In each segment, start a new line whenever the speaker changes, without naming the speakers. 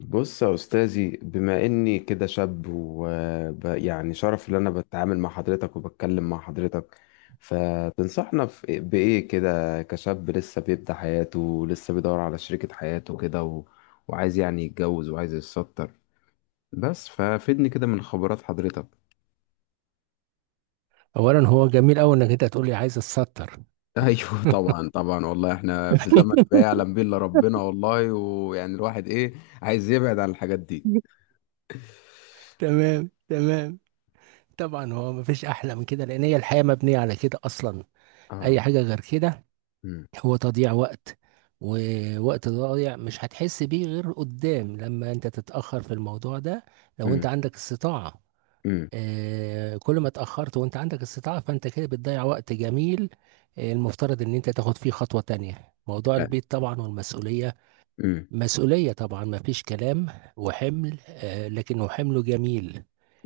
بص يا أستاذي، بما إني كده شاب، ويعني شرف إن أنا بتعامل مع حضرتك وبتكلم مع حضرتك. فتنصحنا بإيه كده كشاب لسه بيبدأ حياته، لسه بيدور على شريكة حياته كده وعايز يعني يتجوز، وعايز يتستر. بس ففيدني كده من خبرات حضرتك.
اولا، هو جميل قوي انك انت تقول لي عايز اتستر.
أيوه، طبعا طبعا، والله إحنا في زمن ما يعلم به إلا ربنا، والله ويعني الواحد إيه، عايز يبعد عن الحاجات دي.
تمام تمام. طبعا هو مفيش احلى من كده لان هي الحياه مبنيه على كده اصلا. اي
آه.
حاجه غير كده
أمم،
هو تضييع وقت. ووقت ضايع مش هتحس بيه غير قدام لما انت تتاخر في الموضوع ده، لو انت
أمم،
عندك استطاعه.
أمم،
آه، كل ما اتاخرت وانت عندك استطاعه فانت كده بتضيع وقت جميل. آه، المفترض ان انت تاخد فيه خطوه تانية. موضوع
آه،
البيت طبعا والمسؤوليه،
أمم.
مسؤولية طبعا ما فيش كلام. وحمل آه، لكنه حمل جميل.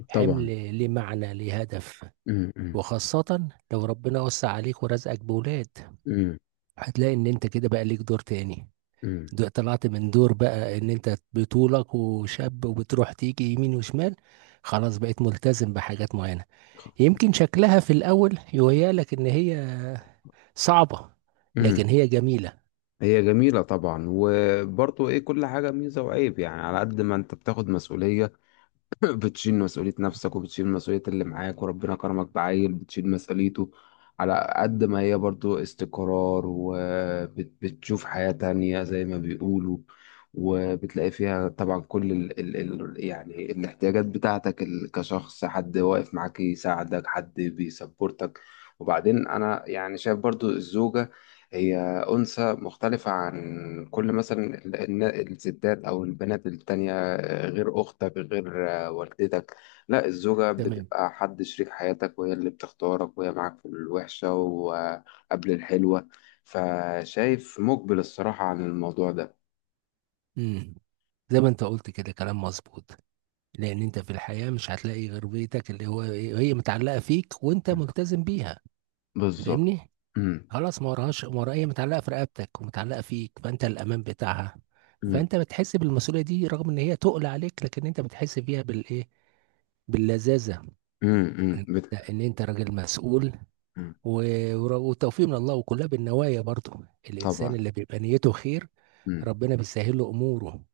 حمل
طبعا.
ليه معنى، ليه هدف.
امم، امم،
وخاصة لو ربنا وسع عليك ورزقك بولاد،
امم،
هتلاقي ان انت كده بقى ليك دور تاني.
امم.
طلعت من دور بقى ان انت بطولك وشاب وبتروح تيجي يمين وشمال. خلاص بقيت ملتزم بحاجات معينة. يمكن شكلها في الاول يهيألك ان هي صعبة، لكن
إمم.
هي جميلة.
هي جميلة طبعا. وبرضه ايه، كل حاجة ميزة وعيب، يعني على قد ما انت بتاخد مسؤولية، بتشيل مسؤولية نفسك، وبتشيل مسؤولية اللي معاك، وربنا كرمك بعيل بتشيل مسؤوليته. على قد ما هي برضو استقرار، وبتشوف حياة تانية زي ما بيقولوا. وبتلاقي فيها طبعا كل ال يعني الاحتياجات بتاعتك، كشخص، حد واقف معاك يساعدك، حد بيسبورتك. وبعدين أنا يعني شايف برضو الزوجة، هي أنثى مختلفة عن كل مثلا الستات أو البنات التانية، غير أختك، غير والدتك. لا، الزوجة
تمام.
بتبقى حد شريك حياتك، وهي اللي بتختارك، وهي معاك في الوحشة وقبل الحلوة. فشايف مقبل الصراحة عن الموضوع ده.
امم زي ما انت قلت كده كلام مظبوط. لان انت في الحياة مش هتلاقي غير بيتك اللي هو هي متعلقة فيك وانت
مم.
ملتزم بيها.
بالظبط.
فاهمني؟
مم.
خلاص، ما وراهاش، ما وراها، هي متعلقة في رقبتك ومتعلقة فيك، فانت الامان بتاعها.
مم.
فانت بتحس بالمسؤولية دي رغم ان هي تقل عليك، لكن انت بتحس بيها بالايه، باللذاذة.
مم. مم.
انت ان انت راجل مسؤول.
مم.
والتوفيق من الله، وكلها بالنوايا برضو. الإنسان
طبعا.
اللي بيبقى نيته خير
مم.
ربنا بيسهل له أموره.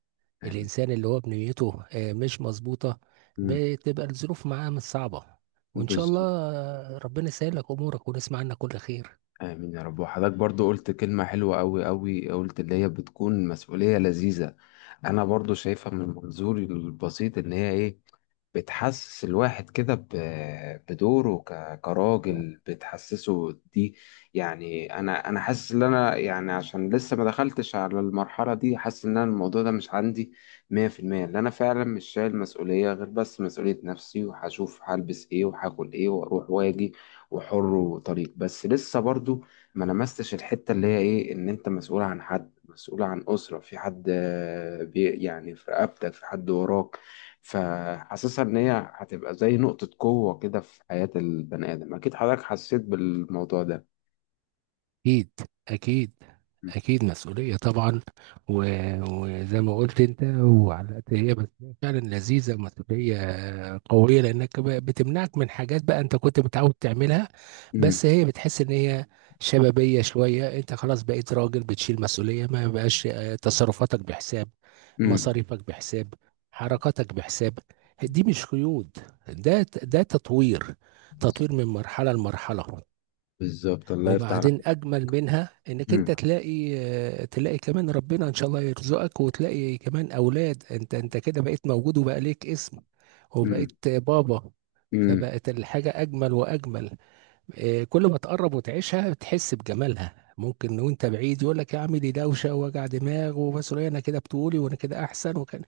آمين.
الإنسان اللي هو بنيته آه، مش مظبوطة،
مم.
بتبقى الظروف معاه مش صعبة. وإن شاء الله
بالظبط.
آه، ربنا يسهل لك أمورك ونسمع عنك كل خير.
آمين يا رب. وحضرتك برضو قلت كلمة حلوة أوي أوي، قلت اللي هي بتكون مسؤولية لذيذة. أنا برضو شايفها من منظوري البسيط إن هي إيه، بتحسس الواحد كده، بدوره كراجل، بتحسسه دي. يعني انا حاسس ان انا يعني عشان لسه ما دخلتش على المرحله دي، حاسس ان انا الموضوع ده مش عندي 100%. اللي انا فعلا مش شايل مسؤوليه غير بس مسؤوليه نفسي، وهشوف هلبس ايه وهاكل ايه واروح واجي، وحر وطريق، بس لسه برضو ما لمستش الحته اللي هي ايه، ان انت مسؤول عن حد، مسؤول عن اسره، في حد آه، بي يعني في رقبتك، في حد وراك. فحاسسها ان هي هتبقى زي نقطة قوة كده في حياة البني آدم. اكيد حضرتك حسيت بالموضوع ده.
اكيد، اكيد، اكيد مسؤوليه طبعا. و... وزي ما قلت انت، وعلى قد هي مسؤوليه فعلا لذيذه ومسؤوليه قويه، لانك بتمنعك من حاجات بقى انت كنت متعود تعملها.
مم.
بس هي بتحس ان هي شبابيه شويه. انت خلاص بقيت راجل بتشيل مسؤوليه، ما بقاش آه، تصرفاتك بحساب،
مم.
مصاريفك بحساب، حركاتك بحساب. دي مش قيود. ده تطوير، تطوير من مرحله لمرحله.
بالظبط، الله يفتح عليك.
وبعدين اجمل منها انك
مم.
انت تلاقي كمان ربنا ان شاء الله يرزقك، وتلاقي كمان اولاد. انت كده بقيت موجود وبقى ليك اسم وبقيت بابا.
مم.
فبقت الحاجة اجمل واجمل. آه، كل ما تقرب وتعيشها تحس بجمالها. ممكن وانت بعيد يقول لك يا عم دي دوشة ووجع دماغ ومسؤولية، انا كده بتقولي وانا كده احسن وكان.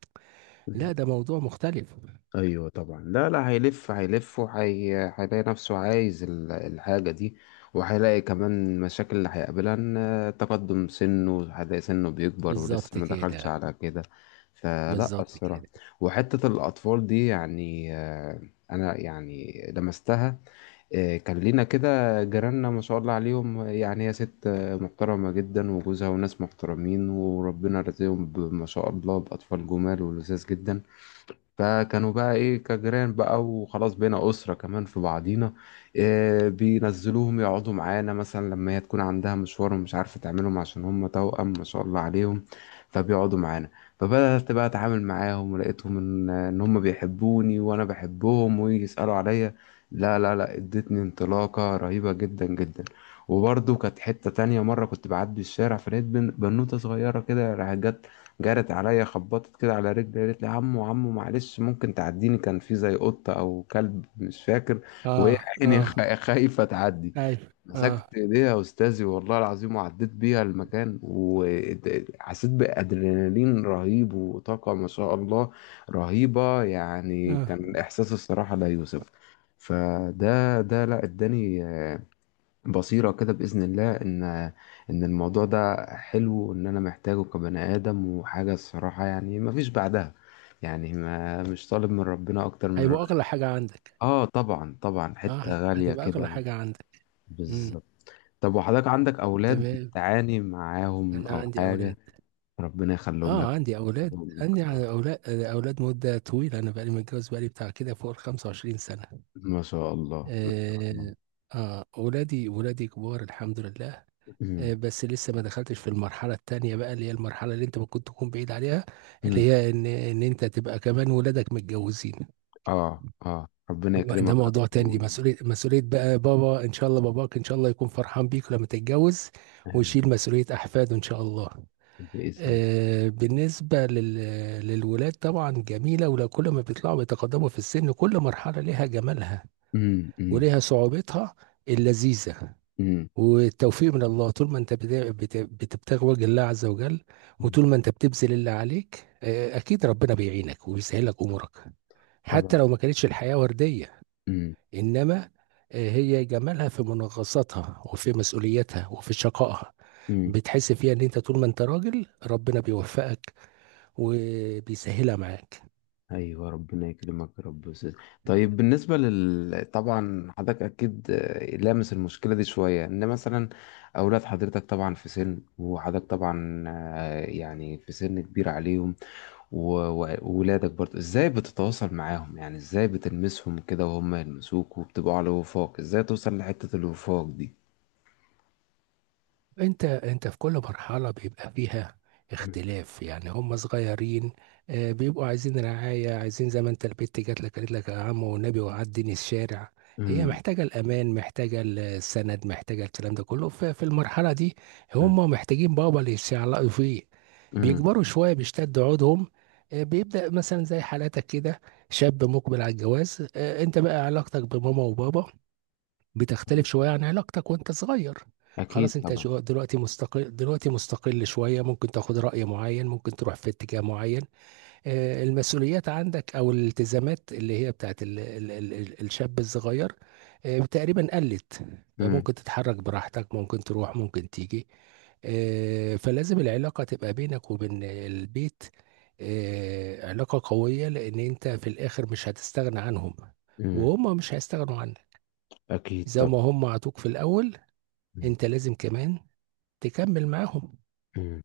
مم.
لا، ده موضوع مختلف.
ايوه طبعا، لا لا، هيلف هيلف وهي هيلاقي نفسه عايز الحاجه دي. وهيلاقي كمان مشاكل اللي هيقابلها، ان تقدم سنه، هيلاقي سنه بيكبر ولسه
بالظبط
ما دخلش
كده،
على كده. فلا
بالظبط
الصراحه.
كده.
وحته الاطفال دي يعني. انا يعني لمستها. كان لينا كده، جيراننا ما شاء الله عليهم، يعني هي ست محترمه جدا وجوزها وناس محترمين، وربنا رزقهم ما شاء الله باطفال جمال ولذاذ جدا. فكانوا بقى ايه كجيران بقى، وخلاص بينا اسره كمان في بعضينا. إيه، بينزلوهم يقعدوا معانا مثلا لما هي تكون عندها مشوار، ومش عارفه تعملهم عشان هم توأم ما شاء الله عليهم. فبيقعدوا معانا. فبدأت بقى اتعامل معاهم، ولقيتهم ان هم بيحبوني وانا بحبهم، ويجي يسألوا عليا. لا، لا، لا، ادتني انطلاقه رهيبه جدا جدا. وبرضه كانت حتة تانية، مرة كنت بعدي الشارع فلقيت بنوتة صغيرة كده راحت جت، جرت عليا، خبطت كده على رجلي، قالت لي: عمو عمو معلش ممكن تعديني، كان في زي قطة أو كلب مش فاكر،
اه،
وهي عيني
اه.
خايفة تعدي.
ايوه،
مسكت
اه،
إيديها يا أستاذي، والله العظيم، وعديت بيها المكان، وحسيت بأدرينالين رهيب وطاقة ما شاء الله رهيبة. يعني
اه.
كان إحساس الصراحة لا يوصف. فده لا اداني بصيرة كده بإذن الله، إن الموضوع ده حلو، وإن أنا محتاجه كبني آدم، وحاجة الصراحة يعني مفيش بعدها. يعني ما مش طالب من ربنا أكتر من
هيبقى
ربنا.
اغلى حاجة عندك.
آه طبعا طبعا،
اه،
حتة غالية
هتبقى اغلى
كده.
حاجة عندك. امم.
بالظبط. طب وحضرتك عندك أولاد
تمام.
بتعاني معاهم
انا
أو
عندي
حاجة؟
اولاد.
ربنا يخليهم لك.
اه، عندي اولاد.
يحفظهم لك.
عندي على
آه.
اولاد، اولاد مدة طويلة. انا بقالي متجوز، بقالي بتاع كده فوق ال 25 سنة.
ما شاء الله، ما شاء الله.
اه، اه، ولادي ولادي كبار الحمد لله. آه،
أمم،
بس لسه ما دخلتش في المرحلة التانية بقى، اللي هي المرحلة اللي انت ممكن تكون بعيد عليها، اللي
أمم.
هي ان انت تبقى كمان ولادك متجوزين.
آه، آه، ربنا
ده
يكرمك يا
موضوع
رب
تاني.
و-
دي مسؤولية، مسؤولية بقى بابا. ان شاء الله باباك ان شاء الله يكون فرحان بيك لما تتجوز،
آمين.
ويشيل مسؤولية أحفاده إن شاء الله.
بإذنك.
آه، بالنسبة للولاد طبعا جميلة، ولو كل ما بيطلعوا بيتقدموا في السن كل مرحلة لها جمالها،
أمم،
ولها صعوبتها اللذيذة.
أمم،
والتوفيق من الله طول ما انت بتبتغي وجه الله عز وجل.
أمم.
وطول ما انت بتبذل اللي عليك آه، اكيد ربنا بيعينك وبيسهلك امورك حتى
طبعا.
لو ما كانتش الحياة وردية.
امم،
انما آه، هي جمالها في منغصاتها وفي مسؤوليتها وفي شقائها.
امم.
بتحس فيها ان انت طول ما انت راجل ربنا بيوفقك وبيسهلها معاك.
ايوه ربنا يكرمك يا رب يا أستاذ. طيب بالنسبه طبعا، حضرتك اكيد لامس المشكله دي شويه، ان مثلا اولاد حضرتك طبعا في سن، وحضرتك طبعا يعني في سن كبير عليهم. و- وولادك برضه ازاي بتتواصل معاهم، يعني ازاي بتلمسهم كده وهم يلمسوك، وبتبقوا على وفاق. ازاي توصل لحته الوفاق دي؟
انت في كل مرحلة بيبقى فيها
مم.
اختلاف، يعني هم صغيرين آه، بيبقوا عايزين رعاية، عايزين زي ما انت البت جات لك قالت لك يا عم والنبي وعدني الشارع. هي
مم.
محتاجة الأمان، محتاجة السند، محتاجة الكلام ده كله في المرحلة دي. هم محتاجين بابا اللي يتشعلقوا فيه.
مم.
بيكبروا شوية بيشتد عودهم. آه، بيبدأ مثلا زي حالاتك كده، شاب مقبل على الجواز. آه، انت بقى علاقتك بماما وبابا بتختلف
مم.
شوية عن علاقتك وانت صغير.
اكيد
خلاص انت
طبعا.
دلوقتي مستقل، دلوقتي مستقل شوية، ممكن تاخد رأي معين، ممكن تروح في اتجاه معين. آه، المسؤوليات عندك او الالتزامات اللي هي بتاعت ال ال ال ال الشاب الصغير آه، تقريبا قلت.
مم.
فممكن تتحرك براحتك، ممكن تروح، ممكن تيجي. آه، فلازم العلاقة تبقى بينك وبين البيت آه، علاقة قوية، لأن أنت في الآخر مش هتستغنى عنهم،
مم.
وهم مش هيستغنوا عنك.
اكيد
زي ما
طبعا.
هم عطوك في الاول،
مم.
انت لازم كمان تكمل معاهم.
مم.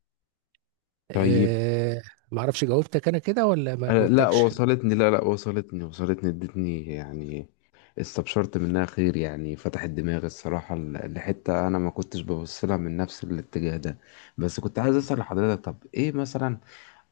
طيب.
آه. ما اعرفش جاوبتك انا كده ولا ما
أنا لا،
جاوبتكش؟
وصلتني، لا لا، وصلتني، وصلتني، ادتني يعني استبشرت منها خير، يعني فتحت دماغي الصراحة لحتة أنا ما كنتش ببص لها من نفس الاتجاه ده. بس كنت عايز أسأل لحضرتك، طب إيه مثلا،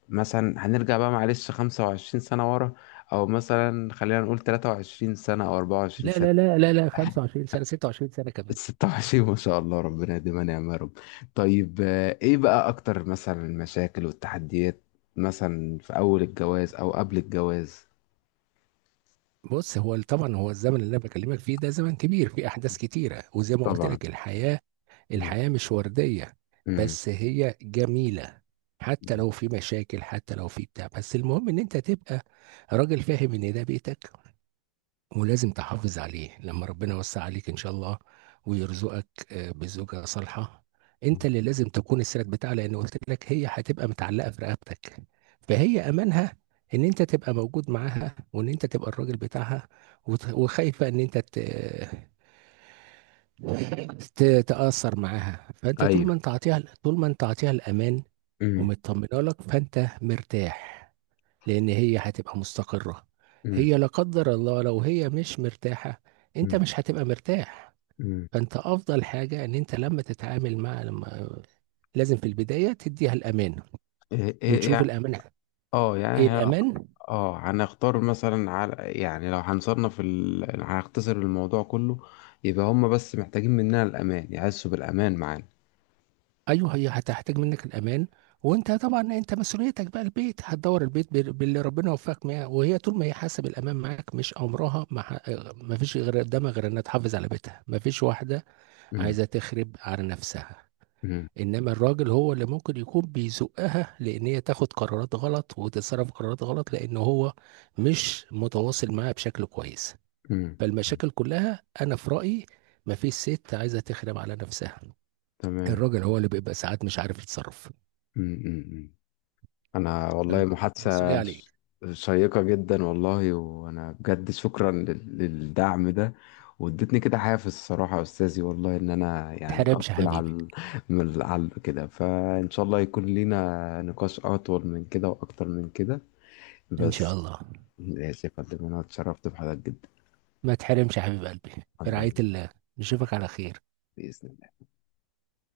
مثلا هنرجع بقى معلش 25 سنة ورا، أو مثلا خلينا نقول 23 سنة أو
لا
24 سنة.
لا لا لا لا، 25 سنه، 26 سنه
ال
كمان.
26 ما شاء الله، ربنا يديمها نعمة يا رب. طيب، ايه بقى اكتر مثلا المشاكل والتحديات، مثلا في اول الجواز او قبل الجواز؟
بص، هو طبعا هو الزمن اللي انا بكلمك فيه ده زمن كبير فيه احداث كتيره، وزي ما قلت
طبعا.
لك، الحياه
مم.
الحياه مش ورديه.
مم.
بس هي جميله، حتى
مم.
لو في مشاكل حتى لو في بتاع. بس المهم ان انت تبقى راجل فاهم ان ده بيتك، ولازم تحافظ عليه. لما ربنا يوسع عليك ان شاء الله ويرزقك آه، بزوجة صالحة، انت اللي لازم تكون السند بتاعها، لان قلت لك هي هتبقى متعلقة في رقبتك. فهي امانها ان انت تبقى موجود معاها، وان انت تبقى الراجل بتاعها. وخايفة ان انت تتأثر معاها. فانت
ايوه.
طول ما انت عطيها الامان
مم.
ومطمنه لك، فانت مرتاح، لان هي هتبقى مستقرة.
مم.
هي لا قدر الله لو هي مش مرتاحة، انت
مم.
مش هتبقى مرتاح.
مم.
فانت افضل حاجة ان انت لما تتعامل مع لما لازم في البداية تديها الامان
ايه، إيه، إيه،
وتشوف
يعني
الامان،
اه يعني
ايه الامان.
اه، هنختار مثلا على، يعني، لو هنصنف هنختصر الموضوع كله. يبقى هم بس محتاجين مننا الامان، يحسوا بالامان معانا.
ايوه، هي هتحتاج منك الامان. وانت طبعا، انت مسؤوليتك بقى البيت، هتدور البيت باللي ربنا وفقك معاه. وهي طول ما هي حاسه بالامان معاك مش امرها، ما فيش غير قدامها غير انها تحافظ على بيتها. ما فيش واحده
مم.
عايزه تخرب على نفسها.
مم.
انما الراجل هو اللي ممكن يكون بيزقها لان هي تاخد قرارات غلط وتتصرف قرارات غلط، لان هو مش متواصل معاها بشكل كويس.
مم.
فالمشاكل كلها انا في رايي مفيش ست عايزه تخدم على نفسها،
تمام.
الراجل هو اللي بيبقى ساعات مش عارف يتصرف،
مم. مم. انا والله
فالمسؤوليه
محادثة
عليك.
شيقة جدا، والله وانا بجد شكرا للدعم ده، وادتني كده حافز الصراحة يا استاذي، والله ان انا
ما
يعني
تحرمش يا
اقبل على
حبيبي.
على كده، فان شاء الله يكون لينا نقاش اطول من كده واكتر من كده.
ان شاء
بس.
الله.
ماشي يا فندم، انا اتشرفت بحضرتك جدا.
ما تحرمش يا حبيب قلبي.
الله
برعايه
يبارك.
الله، نشوفك على خير.
بإذن الله.